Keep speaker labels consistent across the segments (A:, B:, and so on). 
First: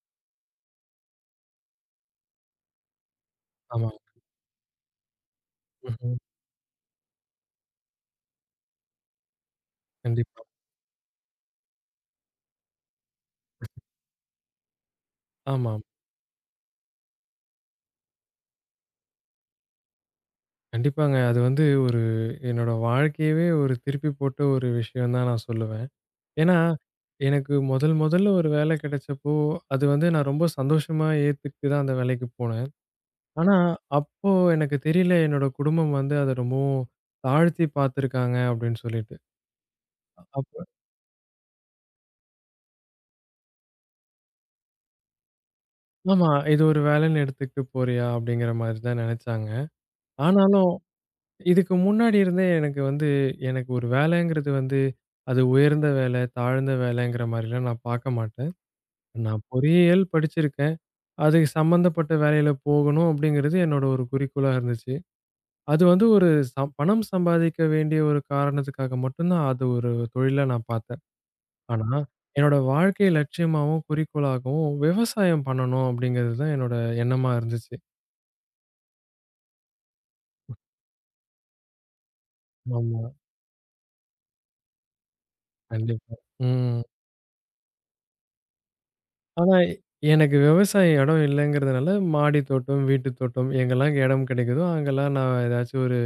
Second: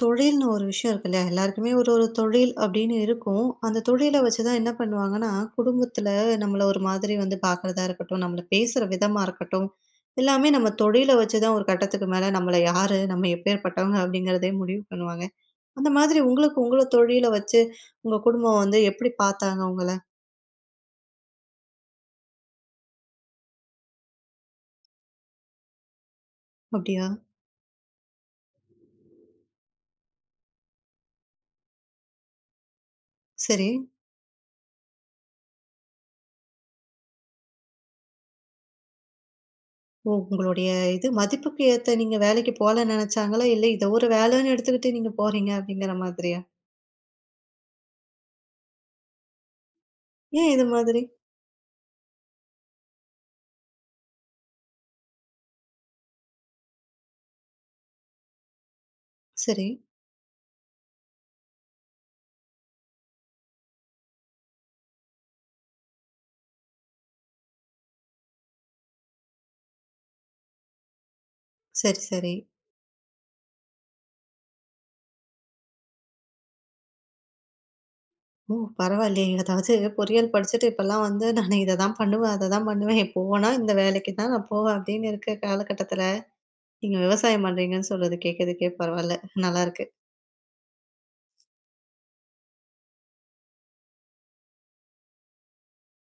A: தொழில்னு ஒரு விஷயம் இருக்கு இல்லையா? எல்லாருக்குமே ஒரு ஒரு தொழில் அப்படின்னு இருக்கும். அந்த
B: ஆமா.
A: தொழில வச்சு தான் என்ன பண்ணுவாங்கன்னா, குடும்பத்தில
B: ம்ஹ்ம்.
A: நம்மள ஒரு மாதிரி வந்து பார்க்கிறதா இருக்கட்டும், நம்மள பேசுற விதமா இருக்கட்டும்,
B: கண்டிப்பா.
A: எல்லாமே நம்ம தொழில வச்சு தான் ஒரு கட்டத்துக்கு மேல நம்மள யாரு, நம்ம எப்பேர்ப்பட்டவங்க அப்படிங்கிறதே முடிவு பண்ணுவாங்க.
B: ஆமாம்.
A: அந்த மாதிரி உங்களுக்கு உங்கள தொழில வச்சு உங்க குடும்பம் வந்து எப்படி பார்த்தாங்க உங்கள?
B: கண்டிப்பாங்க. அது வந்து என்னோட வாழ்க்கையவே ஒரு திருப்பி போட்ட ஒரு விஷயம் தான் நான் சொல்லுவேன். ஏன்னா,
A: அப்படியா?
B: எனக்கு முதல் முதல்ல ஒரு வேலை கிடைச்சப்போ, அது வந்து நான் ரொம்ப சந்தோஷமா ஏத்துக்கிட்டு தான் அந்த வேலைக்கு போனேன். ஆனா,
A: சரி.
B: அப்போ எனக்கு தெரியல என்னோட குடும்பம் வந்து அத ரொம்பவும் தாழ்த்தி பார்த்துருக்காங்க அப்படின்னு சொல்லிட்டு.
A: ஓ!
B: அப்ப
A: உங்களுடைய இது மதிப்புக்கு ஏத்த நீங்க வேலைக்கு போகலன்னு நினைச்சாங்களா? இல்ல இத ஒரு வேலைன்னு எடுத்துக்கிட்டு நீங்க போறீங்க அப்படிங்கிற
B: ஆமா.
A: மாதிரியா?
B: இது ஒரு வேலைன்னு எடுத்துக்கிட்டு போறியா? அப்படிங்கிற மாரி தான் நினைச்சாங்க.
A: ஏன் இது
B: ஆனாலும்
A: மாதிரி?
B: இதுக்கு முன்னாடி இருந்தே எனக்கு வந்து, எனக்கு ஒரு வேலைங்கிறது வந்து, அது உயர்ந்த வேலை, தாழ்ந்த வேலைங்கிற மாரிலாம் நான் பார்க்க மாட்டேன். நான்
A: சரி.
B: பொறியியல் படிச்சிருக்கேன். அதுக்கு சம்மந்தப்பட்ட வேலையில போகணும் அப்படிங்கிறது என்னோட ஒரு குறிக்கோளா இருந்துச்சு. அது வந்து ஒரு பணம் சம்பாதிக்க வேண்டிய ஒரு காரணத்துக்காக மட்டும் தான் அது ஒரு தொழிலா நான் பார்த்தேன். ஆனா,
A: சரி, சரி.
B: என்னோட வாழ்க்கை லட்சியமாவும், குறிக்கோளாகவும் விவசாயம் பண்ணணும் அப்படிங்கிறது தான் என்னோட எண்ணமா இருந்துச்சு.
A: ஓ! பரவாயில்லையே. அதாவது பொறியியல் படிச்சுட்டு இப்பலாம் வந்து "நானு இத தான் பண்ணுவேன், அத தான்
B: ஆமா,
A: பண்ணுவேன். போனா இந்த வேலைக்கு தான் நான் போவேன்" அப்படின்னு இருக்க காலகட்டத்தில,
B: கண்டிப்பா. ம்.
A: நீங்க விவசாயம் பண்றீங்கன்னு சொல்றது கேட்கறதுக்கே பரவால்ல.
B: ஆனா,
A: நல்லாருக்கு.
B: எனக்கு விவசாய இடம் இல்லங்கிறதுனால, மாடி தோட்டம், வீட்டு தோட்டம் எங்கெல்லாம் இடம் கிடைக்குதோ, அங்கெல்லாம் நான் ஏதாச்சும் ஒரு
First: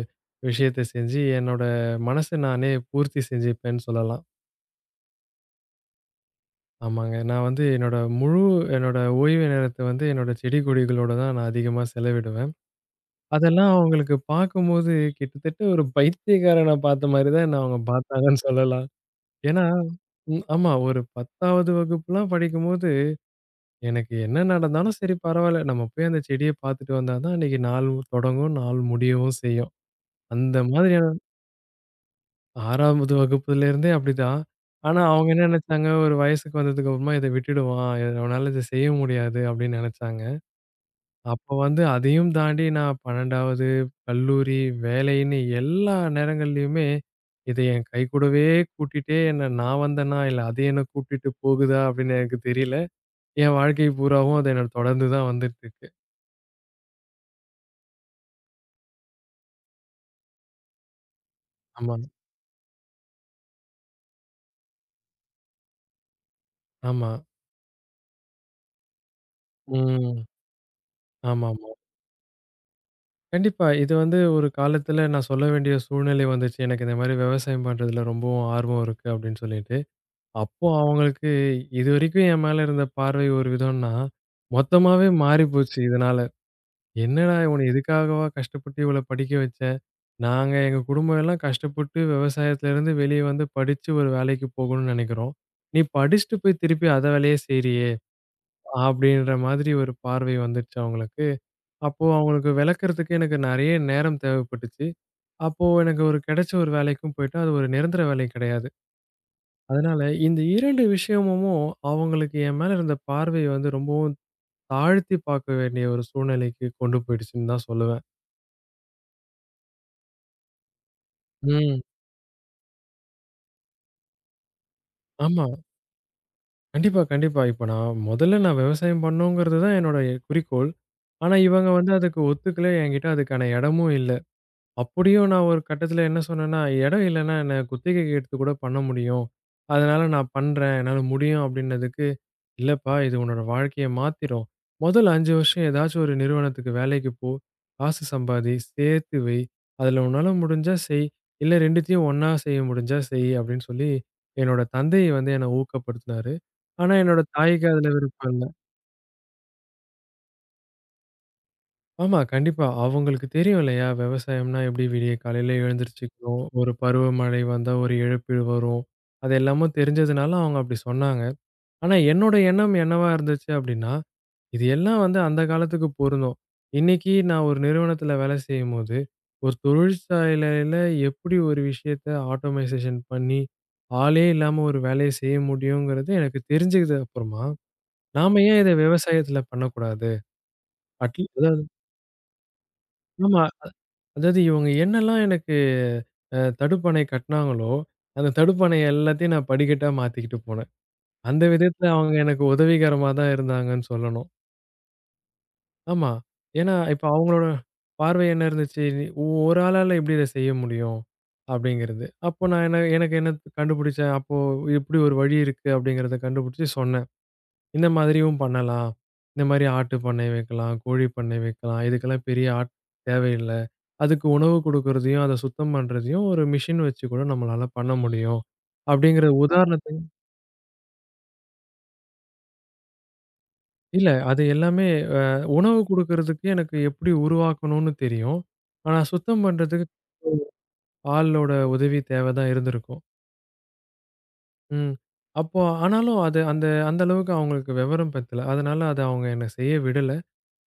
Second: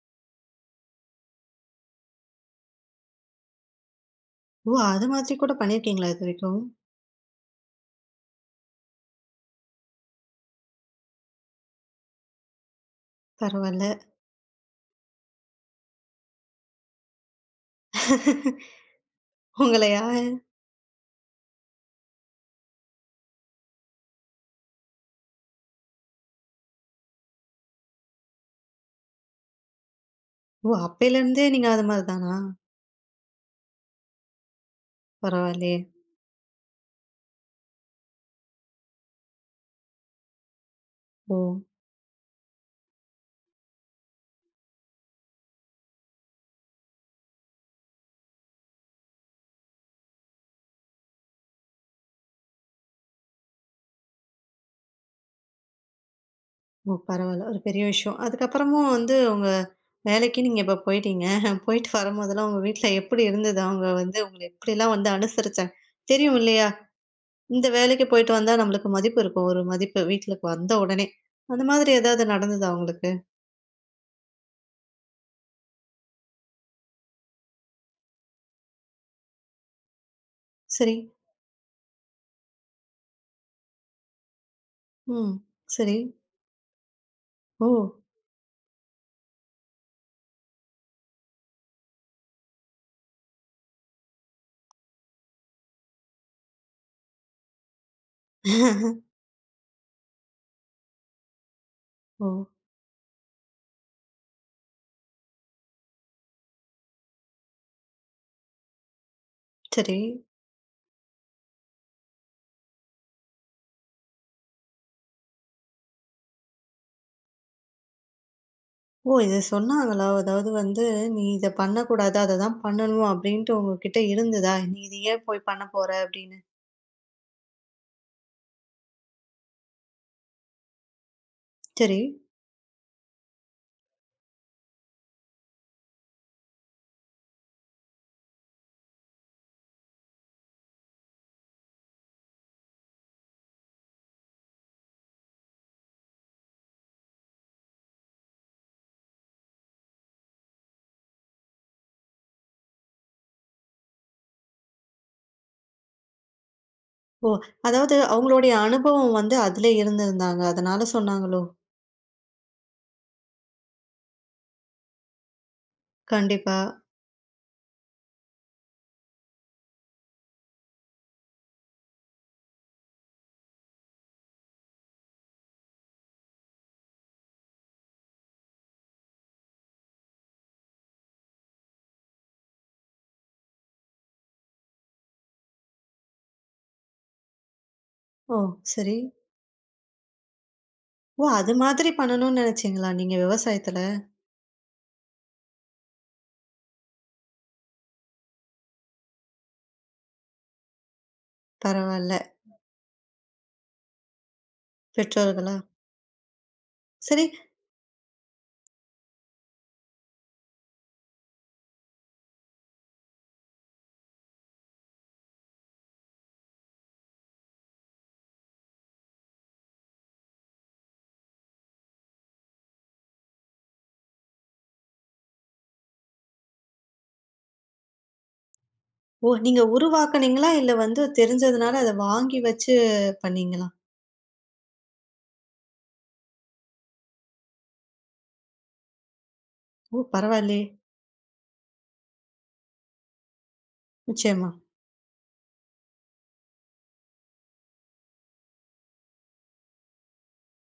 B: விஷயத்த செஞ்சு, என்னோட மனச நானே பூர்த்தி செஞ்சுப்பேன்னு சொல்லலாம்.
A: ஓ! அது மாதிரி கூட பண்ணியிருக்கீங்களா இதுவரைக்கும்?
B: ஆமாங்க. நான் வந்து என்னோட ஓய்வு நேரத்த வந்து என்னோட செடி, கொடிகளோட தான் நான் அதிகமா செலவிடுவேன். அதெல்லாம்
A: பரவால்ல.
B: அவங்களுக்கு பார்க்கும்போது, கிட்டத்தட்ட ஒரு பைத்தியக்காரன பார்த்த மாரி தான் என்ன அவங்க பார்த்தாங்கன்னு சொல்லலாம். ஏன்னா
A: உங்களையா?
B: ம் ஆமா. ஒரு 10வது வகுப்புலாம் படிக்கும்போது எனக்கு என்ன நடந்தாலும் சரி பரவாயில்ல. நம்ம போய் அந்த செடிய பார்த்துட்டு வந்தா தான் அன்னைக்கு நாள் தொடங்கும், நாள் முடியவும் செய்யும். அந்த
A: ஓ!
B: மாதிரியான
A: அப்பைலருந்தே நீங்க அது மாரி தானா?
B: 6வது வகுப்புலேருந்தே அப்படிதான். ஆனா அவங்க என்ன
A: பரவாயில்லையே.
B: நெனச்சாங்க, ஒரு வயசுக்கு வந்ததுக்கு அப்புறமா இத விட்டுடுவான். அவனால இத செய்ய முடியாது அப்படின்னு நெனச்சாங்க.
A: ஓ!
B: அப்போ வந்து அதையும் தாண்டி நான் 12வது கல்லூரி, வேலைன்னு எல்லா நேரங்கள்லயுமே இத என் கைக்கூடவே கூட்டிட்டே என்ன நான் வந்தேனா, இல்ல அது என்ன கூட்டிட்டு போகுதா அப்படின்னு எனக்கு தெரியல. என் வாழ்க்கை பூராவும் அது என்ன தொடர்ந்து தான் வந்துட்டு இருக்கு.
A: ஓ! பரவால்ல. ஒரு பெரிய விஷயம். அதுக்கப்புறமும் வந்து உங்க வேலைக்கு நீங்க இப்ப போயிட்டீங்க. போயிட்டு
B: ஆமா.
A: வரும்போதெல்லாம் உங்க வீட்ல எப்படி இருந்தது? அவங்க வந்து உங்கள எப்படிலாம் வந்து அனுசரிச்சாங்க? தெரியும் இல்லையா?
B: ஆமா.
A: இந்த வேலைக்கு போயிட்டு வந்தா நம்மளுக்கு மதிப்பு இருக்கும். ஒரு மதிப்பு
B: ம்.
A: வீட்லுக்கு வந்த உடனே. அந்த
B: ஆமாமா.
A: மாதிரி ஏதாவது நடந்ததா உங்களுக்கு?
B: கண்டிப்பா. இது வந்து ஒரு காலத்துல நான் சொல்ல வேண்டிய சூழ்நிலை வந்துச்சு. எனக்கு இந்த மாரி விவசாயம் பண்றதுல ரொம்பவும் ஆர்வம் இருக்கு அப்படின்னு சொல்லிட்டு. அப்போ
A: சரி.
B: அவங்களுக்கு இதுவரைக்கும் என் மேல இருந்த பார்வை ஒரு விதம்னா, மொத்தமாவே
A: ம்.
B: மாறிப்போச்சு
A: சரி.
B: இதனால. என்னடா இவன
A: ஓ!
B: இதுக்காகவா கஷ்டப்பட்டு இவ்வளோ படிக்க வச்சேன். நாங்க எங்க குடும்பம் எல்லாம் கஷ்டப்பட்டு விவசாயத்துல இருந்து வெளிய வந்து படிச்சு ஒரு வேலைக்கு போகணும்னு நெனைக்கிறோம். நீ படிச்சுட்டு போய் திருப்பி அத வேலையே செய்றியே! அப்படின்ற மாதிரி ஒரு பார்வை வந்துருச்சு அவங்களுக்கு. அப்போ
A: ஓ!
B: அவங்களுக்கு விளக்குறதுக்கு எனக்கு நெறைய நேரம் தேவைப்பட்டுச்சு. அப்போ எனக்கு கிடைச்ச ஒரு வேலைக்கும் போயிட்டேன். அது ஒரு நிரந்தர வேலை கிடையாது.
A: சரி.
B: அதனால இந்த 2 விஷயமும் அவங்களுக்கு என் மேல இருந்த பார்வைய வந்து ரொம்பவும் தாழ்த்தி பார்க்க வேண்டிய ஒரு சூழ்நிலைக்கு கொண்டு போயிடுச்சுன்னு தான் சொல்லுவேன்.
A: ஓ! இத சொன்னாங்களா? அதாவது வந்து நீ இத
B: ம்.
A: பண்ணக்கூடாது. அத தான் பண்ணணும் அப்டின்ட்டு உங்ககிட்ட இருந்ததா? நீ இத ஏன்
B: ஆமா.
A: போய் பண்ண போற அப்டின்னு?
B: கண்டிப்பா, கண்டிப்பா. இப்ப முதல்ல நான் விவசாயம் பண்ணணுங்கிறது தான் என்னோட குறிக்கோள். ஆனா இவங்க வந்து
A: சரி.
B: அதுக்கு ஒத்துக்கல. என்கிட்ட அதுக்கான இடமும் இல்ல. அப்படியும் நான் ஒரு கட்டத்தில என்ன சொன்னேன்னா, இடம் இல்லன்னா என்ன குத்தகைக்கு எடுத்து கூட பண்ண முடியும். அதனால நான் பண்றேன். என்னால முடியும் அப்படின்னதுக்கு, "இல்லப்பா இது உன்னோட வாழ்க்கைய மாத்திரும். முதல் 5 வருஷம் ஏதாச்சும் ஒரு நிறுவனத்துக்கு வேலைக்கு போ. காசு சம்பாதி. சேர்த்து வை. அதுல உன்னால முடிஞ்சா செய். இல்ல 2த்தையும் ஒண்ணா செய்ய முடிஞ்சா செய்." அப்படின்னு சொல்லி என்னோட தந்தை வந்து என்ன ஊக்கப்படுத்துனாரு. ஆனா என்னோட
A: ஓ!
B: தாய்க்கு அதுல
A: அதாவது
B: விருப்பம் இல்ல.
A: அவங்களுடைய அனுபவம் வந்து அதிலே இருந்திருந்தாங்க. அதனால சொன்னாங்களோ?
B: ஆமா, கண்டிப்பா. அவங்களுக்கு தெரியும் இல்லையா? விவசாயம்னா எப்படி விடிய காலையில எழுந்திரிச்சுக்கணும்.
A: கண்டிப்பா.
B: ஒரு பருவமழை வந்தா ஒரு இழப்பீடு வரும். அது எல்லாமும் தெரிஞ்சதுனால அவங்க அப்படி சொன்னாங்க. ஆனா என்னோட எண்ணம் என்னவா இருந்துச்சு அப்படின்னா, இது எல்லாம் வந்து அந்த காலத்துக்கு பொருந்தும். இன்னைக்கு நான் ஒரு நிறுவனத்துல வேலை செய்யும்போது, ஒரு தொழிற்சாலையில எப்படி ஒரு விஷயத்த ஆட்டோமைசேஷன் பண்ணி, ஆளே இல்லாம ஒரு வேலைய செய்ய முடியுங்கிறது எனக்கு தெரிஞ்சுக்கிது அப்புறமா,
A: ஓ!
B: நாம ஏன் இத
A: சரி.
B: விவசாயத்துல பண்ணக்கூடாது?
A: ஓ!
B: அட்லீ
A: அது
B: அதாவது
A: மாதிரி பண்ணணும்னு நெனச்சீங்களா நீங்க
B: ஆமா.
A: விவசாயத்துல?
B: அதாவது இவங்க என்னெல்லாம் எனக்கு தடுப்பணை கட்டுனாங்களோ, அந்த தடுப்பணை எல்லாத்தையும் நான் படிக்கட்டா மாத்திக்கிட்டு போனேன். அந்த விதத்துல அவங்க
A: பரவால்ல.
B: எனக்கு உதவிகரமா தான் இருந்தாங்கன்னு சொல்லணும்.
A: பெற்றோர்களா?
B: ஆமா. ஏன்னா, இப்ப
A: சரி.
B: அவங்களோட பார்வை என்ன இருந்துச்சு? நீ "ஒரு ஆளால எப்படி இத செய்ய முடியும்?" அப்படிங்கிறது. அப்போ நான் என்ன எனக்கு என்ன கண்டுபிடிச்சேன். அப்போ இப்படி ஒரு வழி இருக்கு அப்படிங்கிறத கண்டுபிடிச்சு சொன்னேன். இந்த மாதிரியும் பண்ணலாம். இந்த மாரி ஆட்டு பண்ணை வைக்கலாம், கோழி பண்ணை வைக்கலாம். இதுக்கெல்லாம் பெரிய தேவையில்ல. அதுக்கு உணவு குடுக்குறதையும், அத சுத்தம் பண்றதையும் ஒரு மிஷின் வச்சு கூட நம்மளால பண்ண முடியும். அப்படிங்கிற
A: ஓ! நீங்க
B: உதாரணத்துக்கு
A: உருவாக்குனீங்களா? இல்ல வந்து தெரிஞ்சதுனால அத வாங்கி வச்சு பண்ணீங்களா?
B: இல்ல அது எல்லாமே அ உணவு குடுக்குறதுக்கு எனக்கு எப்படி உருவாக்கணும்னு தெரியும். ஆனா சுத்தம் பண்றதுக்கு
A: ஓ! பரவாயில்லயே!
B: ஆளோட உதவி தேவை தான் இருந்திருக்கும்.
A: நிச்சயமா.
B: ம். அப்போ ஆனாலும் அது அந்த அந்த அளவுக்கு அவங்களுக்கு விவரம் பத்தல. அதனால அத அவங்க என்ன செய்ய விடல.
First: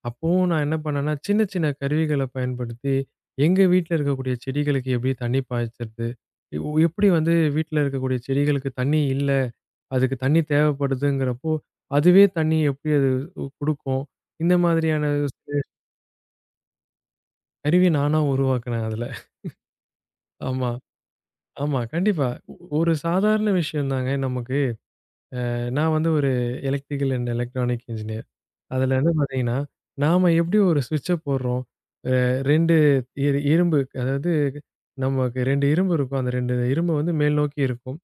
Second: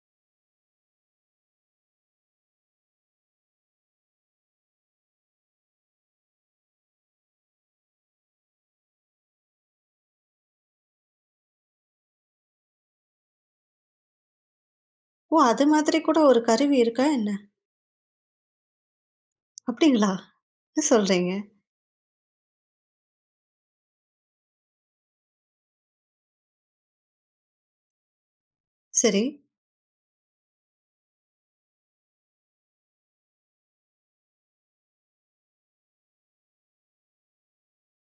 B: அப்பவும் நான் என்ன பண்ணேன்னா, சின்ன சின்ன கருவிகள பயன்படுத்தி, எங்க வீட்ல இருக்கக்கூடிய செடிகளுக்கு எப்படி தண்ணி பாய்ச்சறது? எ எப்படி வந்து வீட்ல இருக்கக்கூடிய செடிகளுக்கு தண்ணி இல்ல, அதுக்கு தண்ணி தேவைப்படுதுங்கிறப்போ, அதுவே தண்ணி எப்படி அது குடுக்கும்? இந்த மாதிரியான
A: ஓ!
B: சில
A: அது மாதிரி கூட ஒரு கருவி இருக்கா என்ன?
B: கருவி நானா உருவாக்குனேன் அதுல.
A: அப்டிங்களா?
B: ஆமா,
A: என்ன சொல்றீங்க?
B: ஆமா. கண்டிப்பா. ஒரு சாதாரண விஷயம் தாங்க நமக்கு. நான் வந்து ஒரு எலக்ட்ரிக்கல் அண்ட் எலக்ட்ரானிக் இன்ஜினியர். அதுல வந்து
A: சரி.
B: பாத்தீங்கன்னா, நாம எப்படி ஒரு ஸ்விட்ச போடுறோம்? அ 2 இரும்பு அதாவது நமக்கு 2 இரும்பு இருக்கும். அந்த 2 இரும்பு வந்து மேல் நோக்கி இருக்கும்.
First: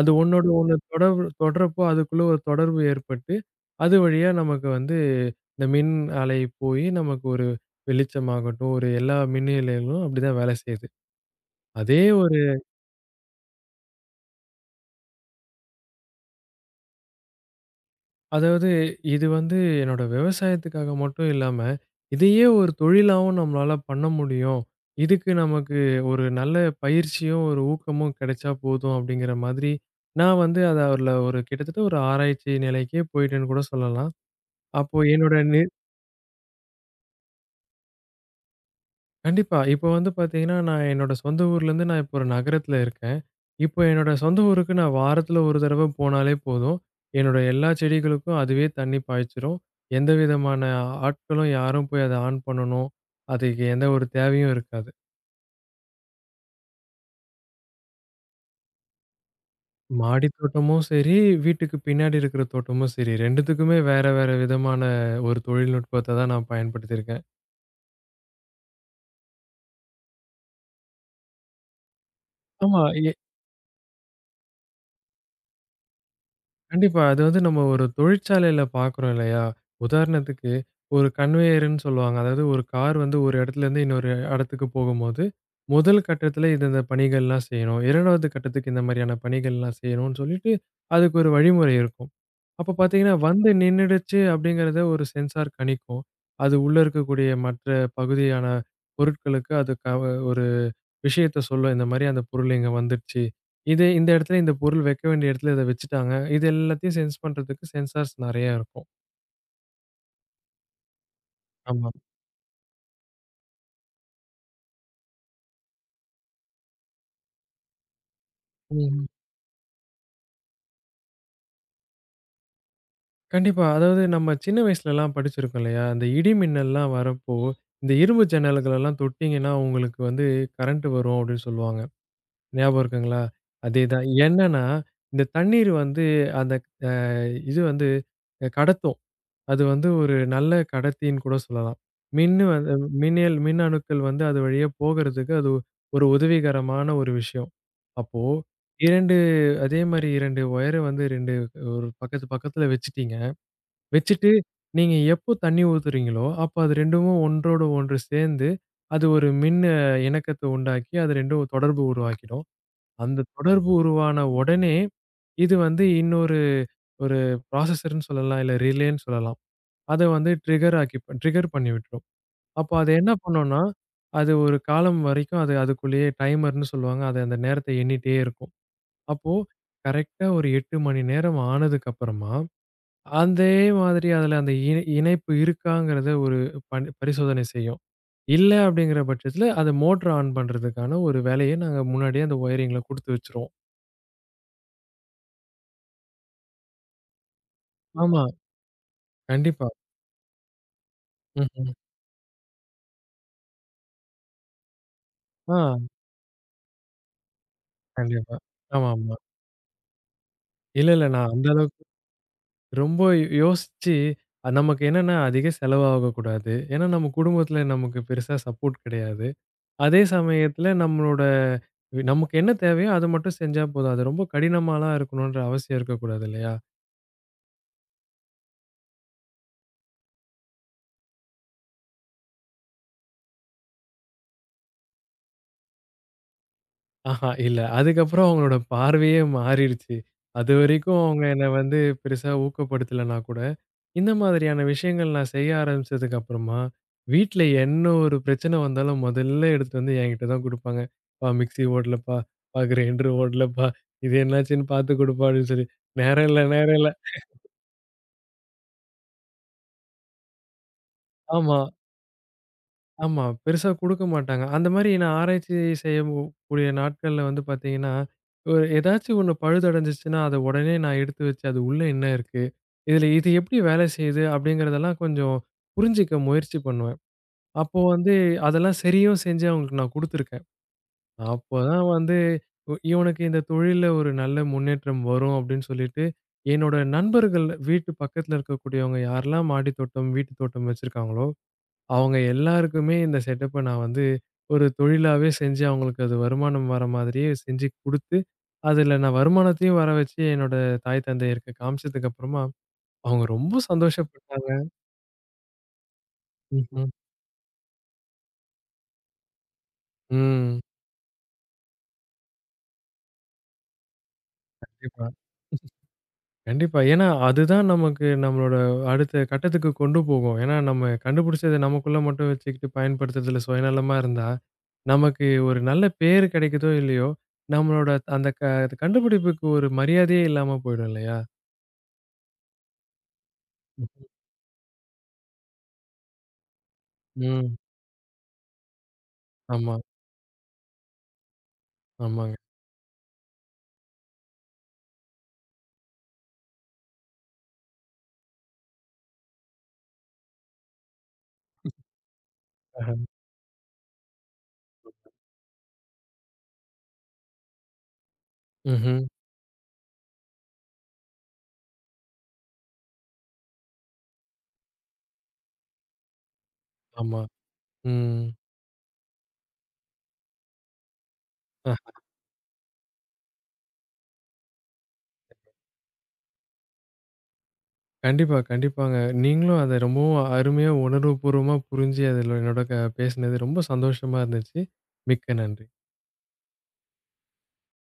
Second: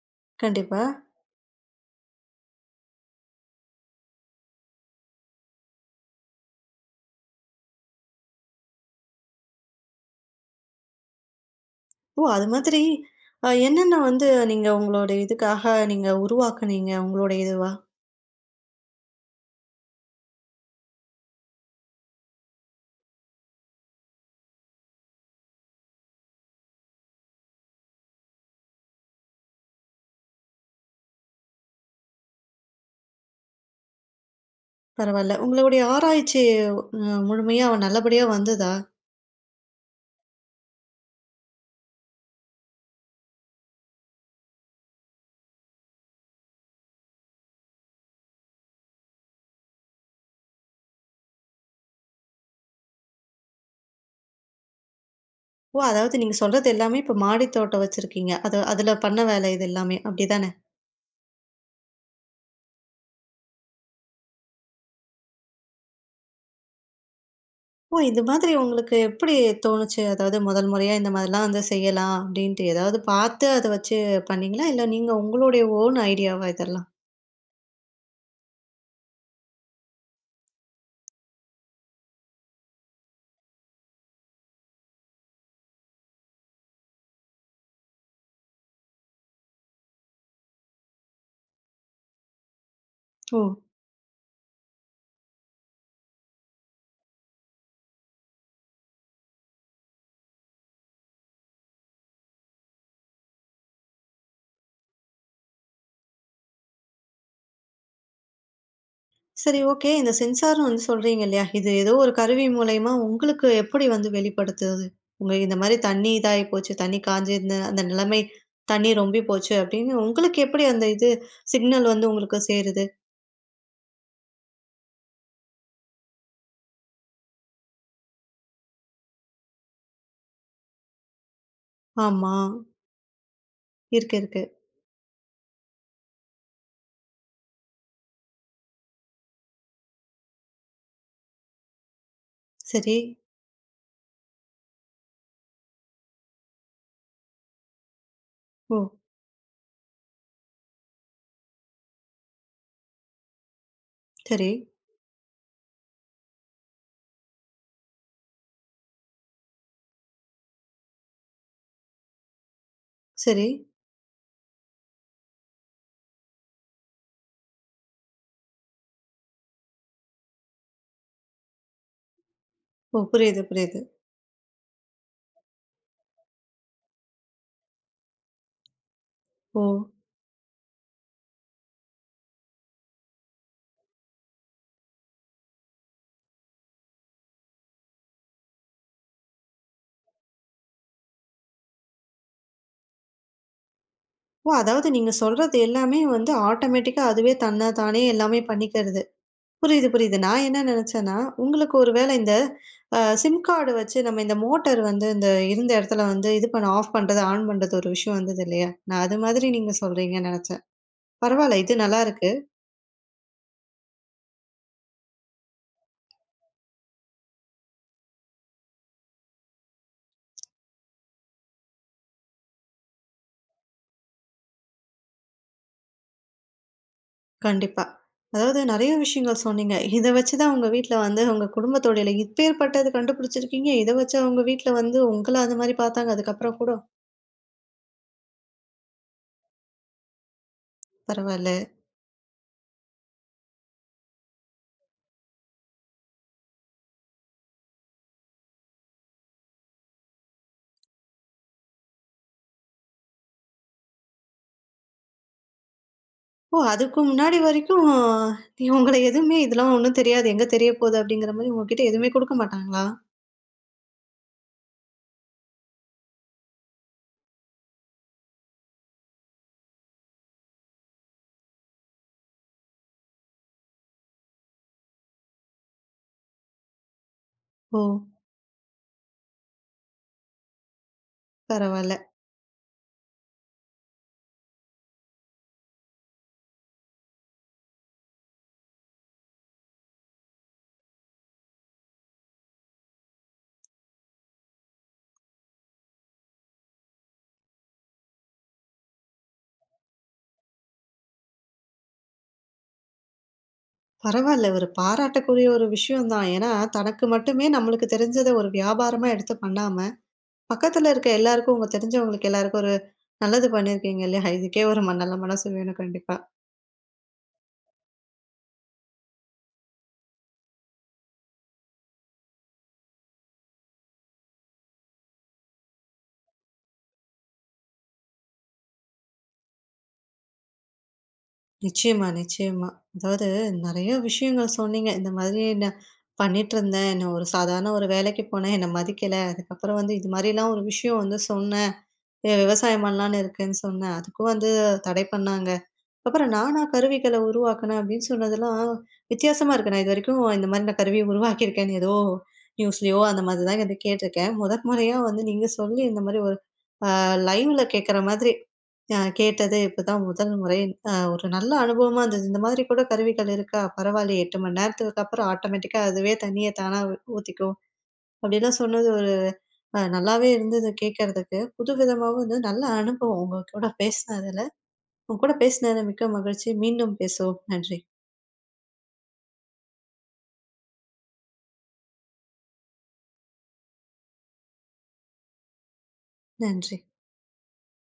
B: அது ஒண்ணோடு ஒண்ணு
A: கண்டிப்பா.
B: தொடர்பு தொடர்றப்போ அதுக்குள்ள ஒரு தொடர்பு ஏற்பட்டு, அது வழியா நமக்கு வந்து இந்த மின் அலை போயி நமக்கு ஒரு வெளிச்சமாகட்டும், ஒரு எல்லா மின்னியலைகளும் அப்படிதான் வேலை செய்யுது. அதே
A: ஓ!
B: ஒரு
A: அது மாதிரி என்னென்ன வந்து நீங்க உங்களோட இதுக்காக நீங்க உருவாக்குனீங்க? உங்களுடைய இதுவா?
B: அதாவது இது வந்து என்னோட விவசாயத்துக்காக மட்டும் இல்லாம, இதையே ஒரு தொழிலாவும் நம்மளால பண்ண முடியும். இதுக்கு நமக்கு ஒரு நல்ல பயிற்சியும், ஒரு ஊக்கமும் கிடைச்சா போதும் அப்படிங்கிற மாதிரி, நான் வந்து அதுல ஒரு கிட்டத்தட்ட ஒரு ஆராய்ச்சி நிலைக்கே போயிட்டேன்னு கூட சொல்லலாம். அப்போ என்னோட
A: பரவால்ல.
B: நி
A: உங்களுடைய ஆராய்ச்சி அ முழுமையா நல்லபடியா வந்ததா?
B: கண்டிப்பா. இப்போ வந்து பார்த்தீங்கன்னா, என்னோட சொந்த ஊர்லேருந்து நான் இப்போ ஒரு நகரத்தில இருக்கேன். இப்போ என்னோட சொந்த ஊருக்கு நான் வாரத்துல ஒரு தடவை போனாலே போதும். என்னோட எல்லா செடிகளுக்கும் அதுவே தண்ணி பாய்ச்சிரும். எந்த விதமான ஆட்களும் யாரும் போய் அத ஆன் பண்ணணும். அதுக்கு எந்த ஒரு தேவையும் இருக்காது.
A: ஓ! அதாவது நீங்க சொல்றது எல்லாமே இப்ப மாடி தோட்டம் வச்சிருக்கீங்க. அது அதுல பண்ண வேலை இது எல்லாமே.
B: மாடி
A: அப்டிதானே?
B: தோட்டமும் சரி, வீட்டுக்கு பின்னாடி இருக்கிற தோட்டமும் சரி 2த்துக்குமே வேற, வேற விதமான ஒரு தொழில்நுட்பத்த தான் நான் பயன்படுத்தியிருக்கேன்.
A: ஓ! இது மாதிரி உங்களுக்கு எப்படி தோணுச்சு? அதாவது முதல் முறையா இந்த மாதிரிலாம் வந்து செய்யலாம் அப்படின்ட்டு
B: ஆமா.
A: ஏதாவது பார்த்து அத வச்சு பண்ணீங்களா? இல்ல நீங்க உங்களுடைய ஓன் ஐடியாவா இதெல்லாம்?
B: கண்டிப்பா. அது வந்து நம்ம ஒரு தொழிற்சாலையில பார்க்குறோம் இல்லையா? உதாரணத்துக்கு ஒரு கன்வேயர்ன்னு சொல்லுவாங்க. அதாவது ஒரு கார் வந்து ஒரு இடத்துலேருந்து இன்னொரு இடத்துக்கு போகும்போது, முதல் கட்டத்தில இந்த இந்த பணிகள்லாம் செய்யணும். 2வது கட்டத்துக்கு இந்த மாதிரியான பணிகள்லாம் செய்யணும்னு சொல்லிட்டு, அதுக்கு ஒரு வழிமுறை இருக்கும். அப்ப பார்த்தீங்கன்னா,
A: ஓ!
B: வந்து நின்னுடுச்சு அப்படிங்கிறத ஒரு சென்சார் கணிக்கும். அது உள்ள இருக்கக்கூடிய மற்ற பகுதியான பொருட்களுக்கு அது ஒரு விஷயத்த சொல்லும். இந்த மாரி அந்த பொருள் இங்க வந்துருச்சு. இது இந்த இடத்துல இந்த பொருள் வைக்க வேண்டிய இடத்துல இத வச்சுட்டாங்க. இது எல்லாத்தையும் சென்ஸ் பண்றதுக்கு சென்சார்ஸ் நெறையா இருக்கும்.
A: சரி, ஓகே. இந்த சென்சார்ன்னு வந்து சொல்றீங்க இல்லையா? இது
B: ஆமா.
A: ஏதோ ஒரு கருவி மூலியமா உங்களுக்கு எப்படி வந்து வெளிப்படுத்துது? உங்க இந்த மாரி தண்ணி இதாயி போச்சு, தண்ணி காஞ்சு இந்த அந்த நிலைமை தண்ணி
B: ம்.
A: ரொம்பி போச்சு அப்படின்னு உங்களுக்கு எப்படி அந்த இது சிக்னல் வந்து உங்களுக்கு சேருது?
B: கண்டிப்பா. அதாவது நம்ம சின்ன வயசுலலாம் படிச்சிருக்கோம் இல்லையா? அந்த இடி மின்னல்லாம் வரப்போ, இந்த இரும்பு ஜன்னல்களெல்லாம் தொட்டீங்கன்னா உங்களுக்கு வந்து கரண்ட் வரும் அப்படின்னு சொல்லுவாங்க.
A: ஆமா.
B: ஞாபகம் இருக்குங்களா? அதேதான்.
A: இருக்கு, இருக்கு.
B: என்னன்னா, இந்த தண்ணீர் வந்து அந்த அ இது வந்து கடத்தும். அது வந்து ஒரு நல்ல கடத்தின்னு கூட சொல்லலாம். மின்னு வந்து
A: சரி.
B: மின்னியல் மின் அணுக்கள் வந்து அது வழியா போகறதுக்கு அது ஒரு உதவிகரமான ஒரு விஷயம். அப்போ
A: ஓ!
B: 2 அதே மாரி 2 ஒயர வந்து 2 ஒரு பக்கத்துல வச்சுட்டீங்க. வச்சுட்டு
A: சரி,
B: நீங்க எப்போ தண்ணி ஊத்துறீங்களோ, அப்ப அது 2ம் ஒன்றோடு ஒன்று சேர்ந்து, அது ஒரு மின் இணக்கத்த உண்டாக்கி அது 2ம் தொடர்பு உருவாக்கிடும். அந்த
A: சரி.
B: தொடர்பு உருவான உடனே, இது வந்து ஒரு ப்ராசஸர்ன்னு சொல்லலாம். இல்ல ரிலேன்னு சொல்லலாம். அத வந்து ட்ரிகர் பண்ணி விட்டுரும். அப்போ அது
A: ஓ!
B: என்ன
A: புரியுது,
B: பண்ணும்னா,
A: புரியுது.
B: அது ஒரு காலம் வரைக்கும் அது அதுக்குள்ளேயே டைமர்ன்னு சொல்லுவாங்க. அது அந்த நேரத்த எண்ணிட்டே இருக்கும். அப்போ
A: ஓ!
B: கரெக்ட்டா ஒரு 8 மணி நேரம் ஆனதுக்கு அப்புறமா, அதே மாதிரி அதுல அந்த இணைப்பு இருக்காங்கிறத ஒரு பரிசோதனை செய்யும். இல்ல அப்படிங்கிற பட்சத்துல, அத மோட்டர் ஆன் பண்றதுக்கான ஒரு வேலைய நாங்க முன்னாடியே அந்த ஒயரிங்ல குடுத்து வச்சுருவோம்.
A: ஓ! அதாவது நீங்க சொல்றது எல்லாமே வந்து ஆட்டோமேட்டிக்கா அதுவே தன்ன தானே
B: ஆமா.
A: எல்லாமே பண்ணிக்கிறது.
B: கண்டிப்பா.
A: புரியுது, புரியுது. நான் என்ன நெனச்சேன்னா,
B: ம்ஹ்ம்.
A: உங்களுக்கு ஒரு வேளை இந்த சிம் கார்டு வச்சு நம்ம இந்த மோட்டார் வந்து இந்த
B: ஆ
A: இருந்த இடத்துல வந்து இது பண்ண ஆஃப் பண்றது, ஆன் பண்றது ஒரு விஷயம்
B: கண்டிப்பா.
A: வந்தது இல்லையா? நான்
B: ஆமாமா.
A: அது மாதிரி நீங்க சொல்றீங்கன்னு நெனச்சேன்.
B: இல்ல, இல்ல. நான் அந்த
A: பரவால்ல, இது
B: அளவுக்கு
A: நல்லாருக்கு.
B: ரொம்ப யோசிச்சு நமக்கு என்னன்னா அதிக செலவாகக் கூடாது. ஏன்னா நம்ம குடும்பத்துல நமக்கு பெருசா சப்போர்ட் கிடையாது. அதே சமயத்துல நம்மளோட நமக்கு என்ன தேவையோ அத மட்டும் செஞ்சா போதும். அது ரொம்ப கடினமாலாம் இருக்கணும்ன்ற அவசியம் இருக்கக் கூடாது இல்லையா?
A: கண்டிப்பா. அதாவது நெறைய விஷயங்கள் சொன்னீங்க. இத வச்சு தான் உங்க வீட்ல வந்து உங்க குடும்பத்தோடையில இப்பேற்பட்டது கண்டுபிடிச்சிருக்கீங்க. இத வச்சு அவங்க வீட்ல வந்து உங்கள அது மாரி பார்த்தாங்க அதுக்கப்புறம் கூட.
B: ஆஹா, இல்ல. அதுக்கப்புறம் அவங்களோட பார்வையே மாறிருச்சு. அதுவரைக்கும் அவங்க என்ன
A: பரவால்ல.
B: வந்து பெருசா ஊக்கப்படுத்தலன்னா கூட, இந்த மாதிரியான விஷயங்கள் நான் செய்ய ஆரம்பிச்சதுக்கு அப்புறமா, வீட்ல என்ன ஒரு பிரச்சனை வந்தாலும் முதல்ல எடுத்துட்டு வந்து என்கிட்ட தான் குடுப்பாங்க. "பா மிக்ஸி ஓடலப்பா, பா கிரைண்டர் ஓடலப்பா, இது என்னாச்சுன்னு பார்த்து குடுப்பா" அப்படின்னு சொல்லி. நேரம் இல்ல,
A: ஓ!
B: நேரம் இல்ல.
A: அதுக்கு முன்னாடி வரைக்கும் உங்கள எதுவுமே இதெல்லாம் ஒண்ணும் தெரியாது. எங்க தெரிய போது அப்படிங்கிற மாரி
B: ஆமா.
A: உங்ககிட்ட எதுவுமே குடுக்க மாட்டாங்களா?
B: ஆமா. பெருசா குடுக்க மாட்டாங்க. அந்த மாரி நான் ஆராய்ச்சி செய்யவு கூடிய நாட்கள்ல வந்து பார்த்தீங்கன்னா, ஒரு ஏதாச்சும் ஒண்ணு பழுதடைஞ்சிச்சுன்னா, அத உடனே நான் எடுத்து வச்சு, அது உள்ள என்ன இருக்கு? இதுல இது எப்படி வேலை செய்யுது? அப்படிங்கிறதெல்லாம் கொஞ்சம் புரிஞ்சுக்க முயற்சி பண்ணுவேன். அப்போ
A: ஓ!
B: வந்து அதெல்லாம் சரியும் செஞ்சு அவங்களுக்கு நான் குடுத்துருக்கேன். அப்பதான்
A: பரவால்ல.
B: வந்து இவனுக்கு இந்த தொழில்ல ஒரு நல்ல முன்னேற்றம் வரும் அப்படின்னு சொல்லிட்டு, என்னோட நண்பர்கள் வீட்டு பக்கத்துல இருக்கக்கூடியவங்க யாரெல்லாம் மாடி தோட்டம், வீட்டு தோட்டம் வச்சிருக்காங்களோ அவங்க எல்லாருக்குமே இந்த செட்டப்ப நான் வந்து ஒரு தொழிலாவே செஞ்சு அவங்களுக்கு அது வருமானம் வர மாதிரியே செஞ்சு குடுத்து, அதுல நான் வருமானத்தையும் வர வச்சு என்னோட தாய் தந்தையருக்கு காமிச்சதுக்கு அப்புறமா, அவங்க ரொம்ப
A: பரவால்ல.
B: சந்தோஷப்பட்டாங்க.
A: ஒரு பாராட்டக்கூடிய ஒரு விஷயம் தான். ஏன்னா,
B: ம்ஹ்ம்.
A: தனக்கு மட்டுமே நம்மளுக்கு தெரிஞ்சத ஒரு வியாபாரமா எடுத்து பண்ணாம,
B: ம்.
A: பக்கத்துல இருக்க எல்லாருக்கும் உங்க தெரிஞ்சவங்களுக்கு எல்லாருக்கும் ஒரு நல்லது பண்ணியிருக்கீங்க இல்லையா? இதுக்கே ஒரு
B: கண்டிப்பா,
A: நல்ல மனசு வேணும் கண்டிப்பா.
B: கண்டிப்பா. ஏன்னா அதுதான் நமக்கு நம்மளோட அடுத்த கட்டத்துக்கு கொண்டு போகும். ஏன்னா நம்ம கண்டுபிடிச்சத நமக்குள்ள மட்டும் வச்சுக்கிட்டு பயன்படுத்துறதுல சுயநலமா இருந்தா, நமக்கு ஒரு நல்ல பேரு கிடைக்குதோ இல்லையோ, நம்மளோட அந்த க கண்டுபிடிப்புக்கு ஒரு மரியாதையே இல்லாம போயிடும் இல்லையா?
A: நிச்சயமா, நிச்சயமா. அதாவது நெறைய விஷயங்கள் சொன்னீங்க. இந்த மாதிரி நான் பண்ணிட்டுருந்தேன். நான் ஒரு
B: ம்.
A: சாதாரண ஒரு வேலைக்கு போனேன். என்ன மதிக்கல.
B: ஆமா,
A: அதுக்கப்புறம் வந்து இது மாரிலாம் ஒரு விஷயம் வந்து சொன்னேன்.
B: ஆமாங்க.
A: "ஏய், விவசாயம் பண்ணலான்னு இருக்குன்னு சொன்னேன். அதுக்கும் வந்து தடை பண்ணாங்க. அப்புறம் நானா கருவிகள உருவாக்குனேன் அப்படின்னு சொன்னதெல்லாம் வித்தியாசமா இருக்கு. நான் இதுவரைக்கும் இந்த மாரி நான் கருவி உருவாக்கியிருக்கேன்னு ஏதோ
B: ஆஹ.
A: நியூஸ்லயோ அந்த மாதிரி தான் வந்து கேட்டுருக்கேன். முதல் முறையா வந்து நீங்க சொல்லி இந்த மாரி ஒரு லைவ்ல கேட்கற மாதிரி
B: ம்ஹ்ம்.
A: கேட்டது இப்பதான் முதல் முறை. ஒரு நல்ல அனுபவமா இருந்தது. இந்த மாதிரி கூட கருவிகள் இருக்கா? பரவாயில்லையே, 8 மணி நேரத்துக்கு அப்புறம் ஆட்டோமேட்டிக்கா அதுவே தண்ணீய தானா
B: ஆமா.
A: ஊத்திக்கும்.
B: ம்.
A: அப்படிலாம் சொன்னது நல்லாவே இருந்தது கேட்கறதுக்கு.
B: அ
A: புதுவிதமாவும் இருந்தது. நல்ல அனுபவம் உங்க கூட பேசினதுல. உங்க கூட பேசினதுல மிக்க மகிழ்ச்சி. மீண்டும் பேசுவோம். நன்றி.
B: கண்டிப்பா, கண்டிப்பாங்க. நீங்களும் அத ரொம்பவும் அருமையா உணர்வுபூர்வமா புரிஞ்சு, அதில என்னோட க பேசினது ரொம்ப சந்தோஷமா இருந்துச்சு. மிக்க நன்றி.
A: நன்றி.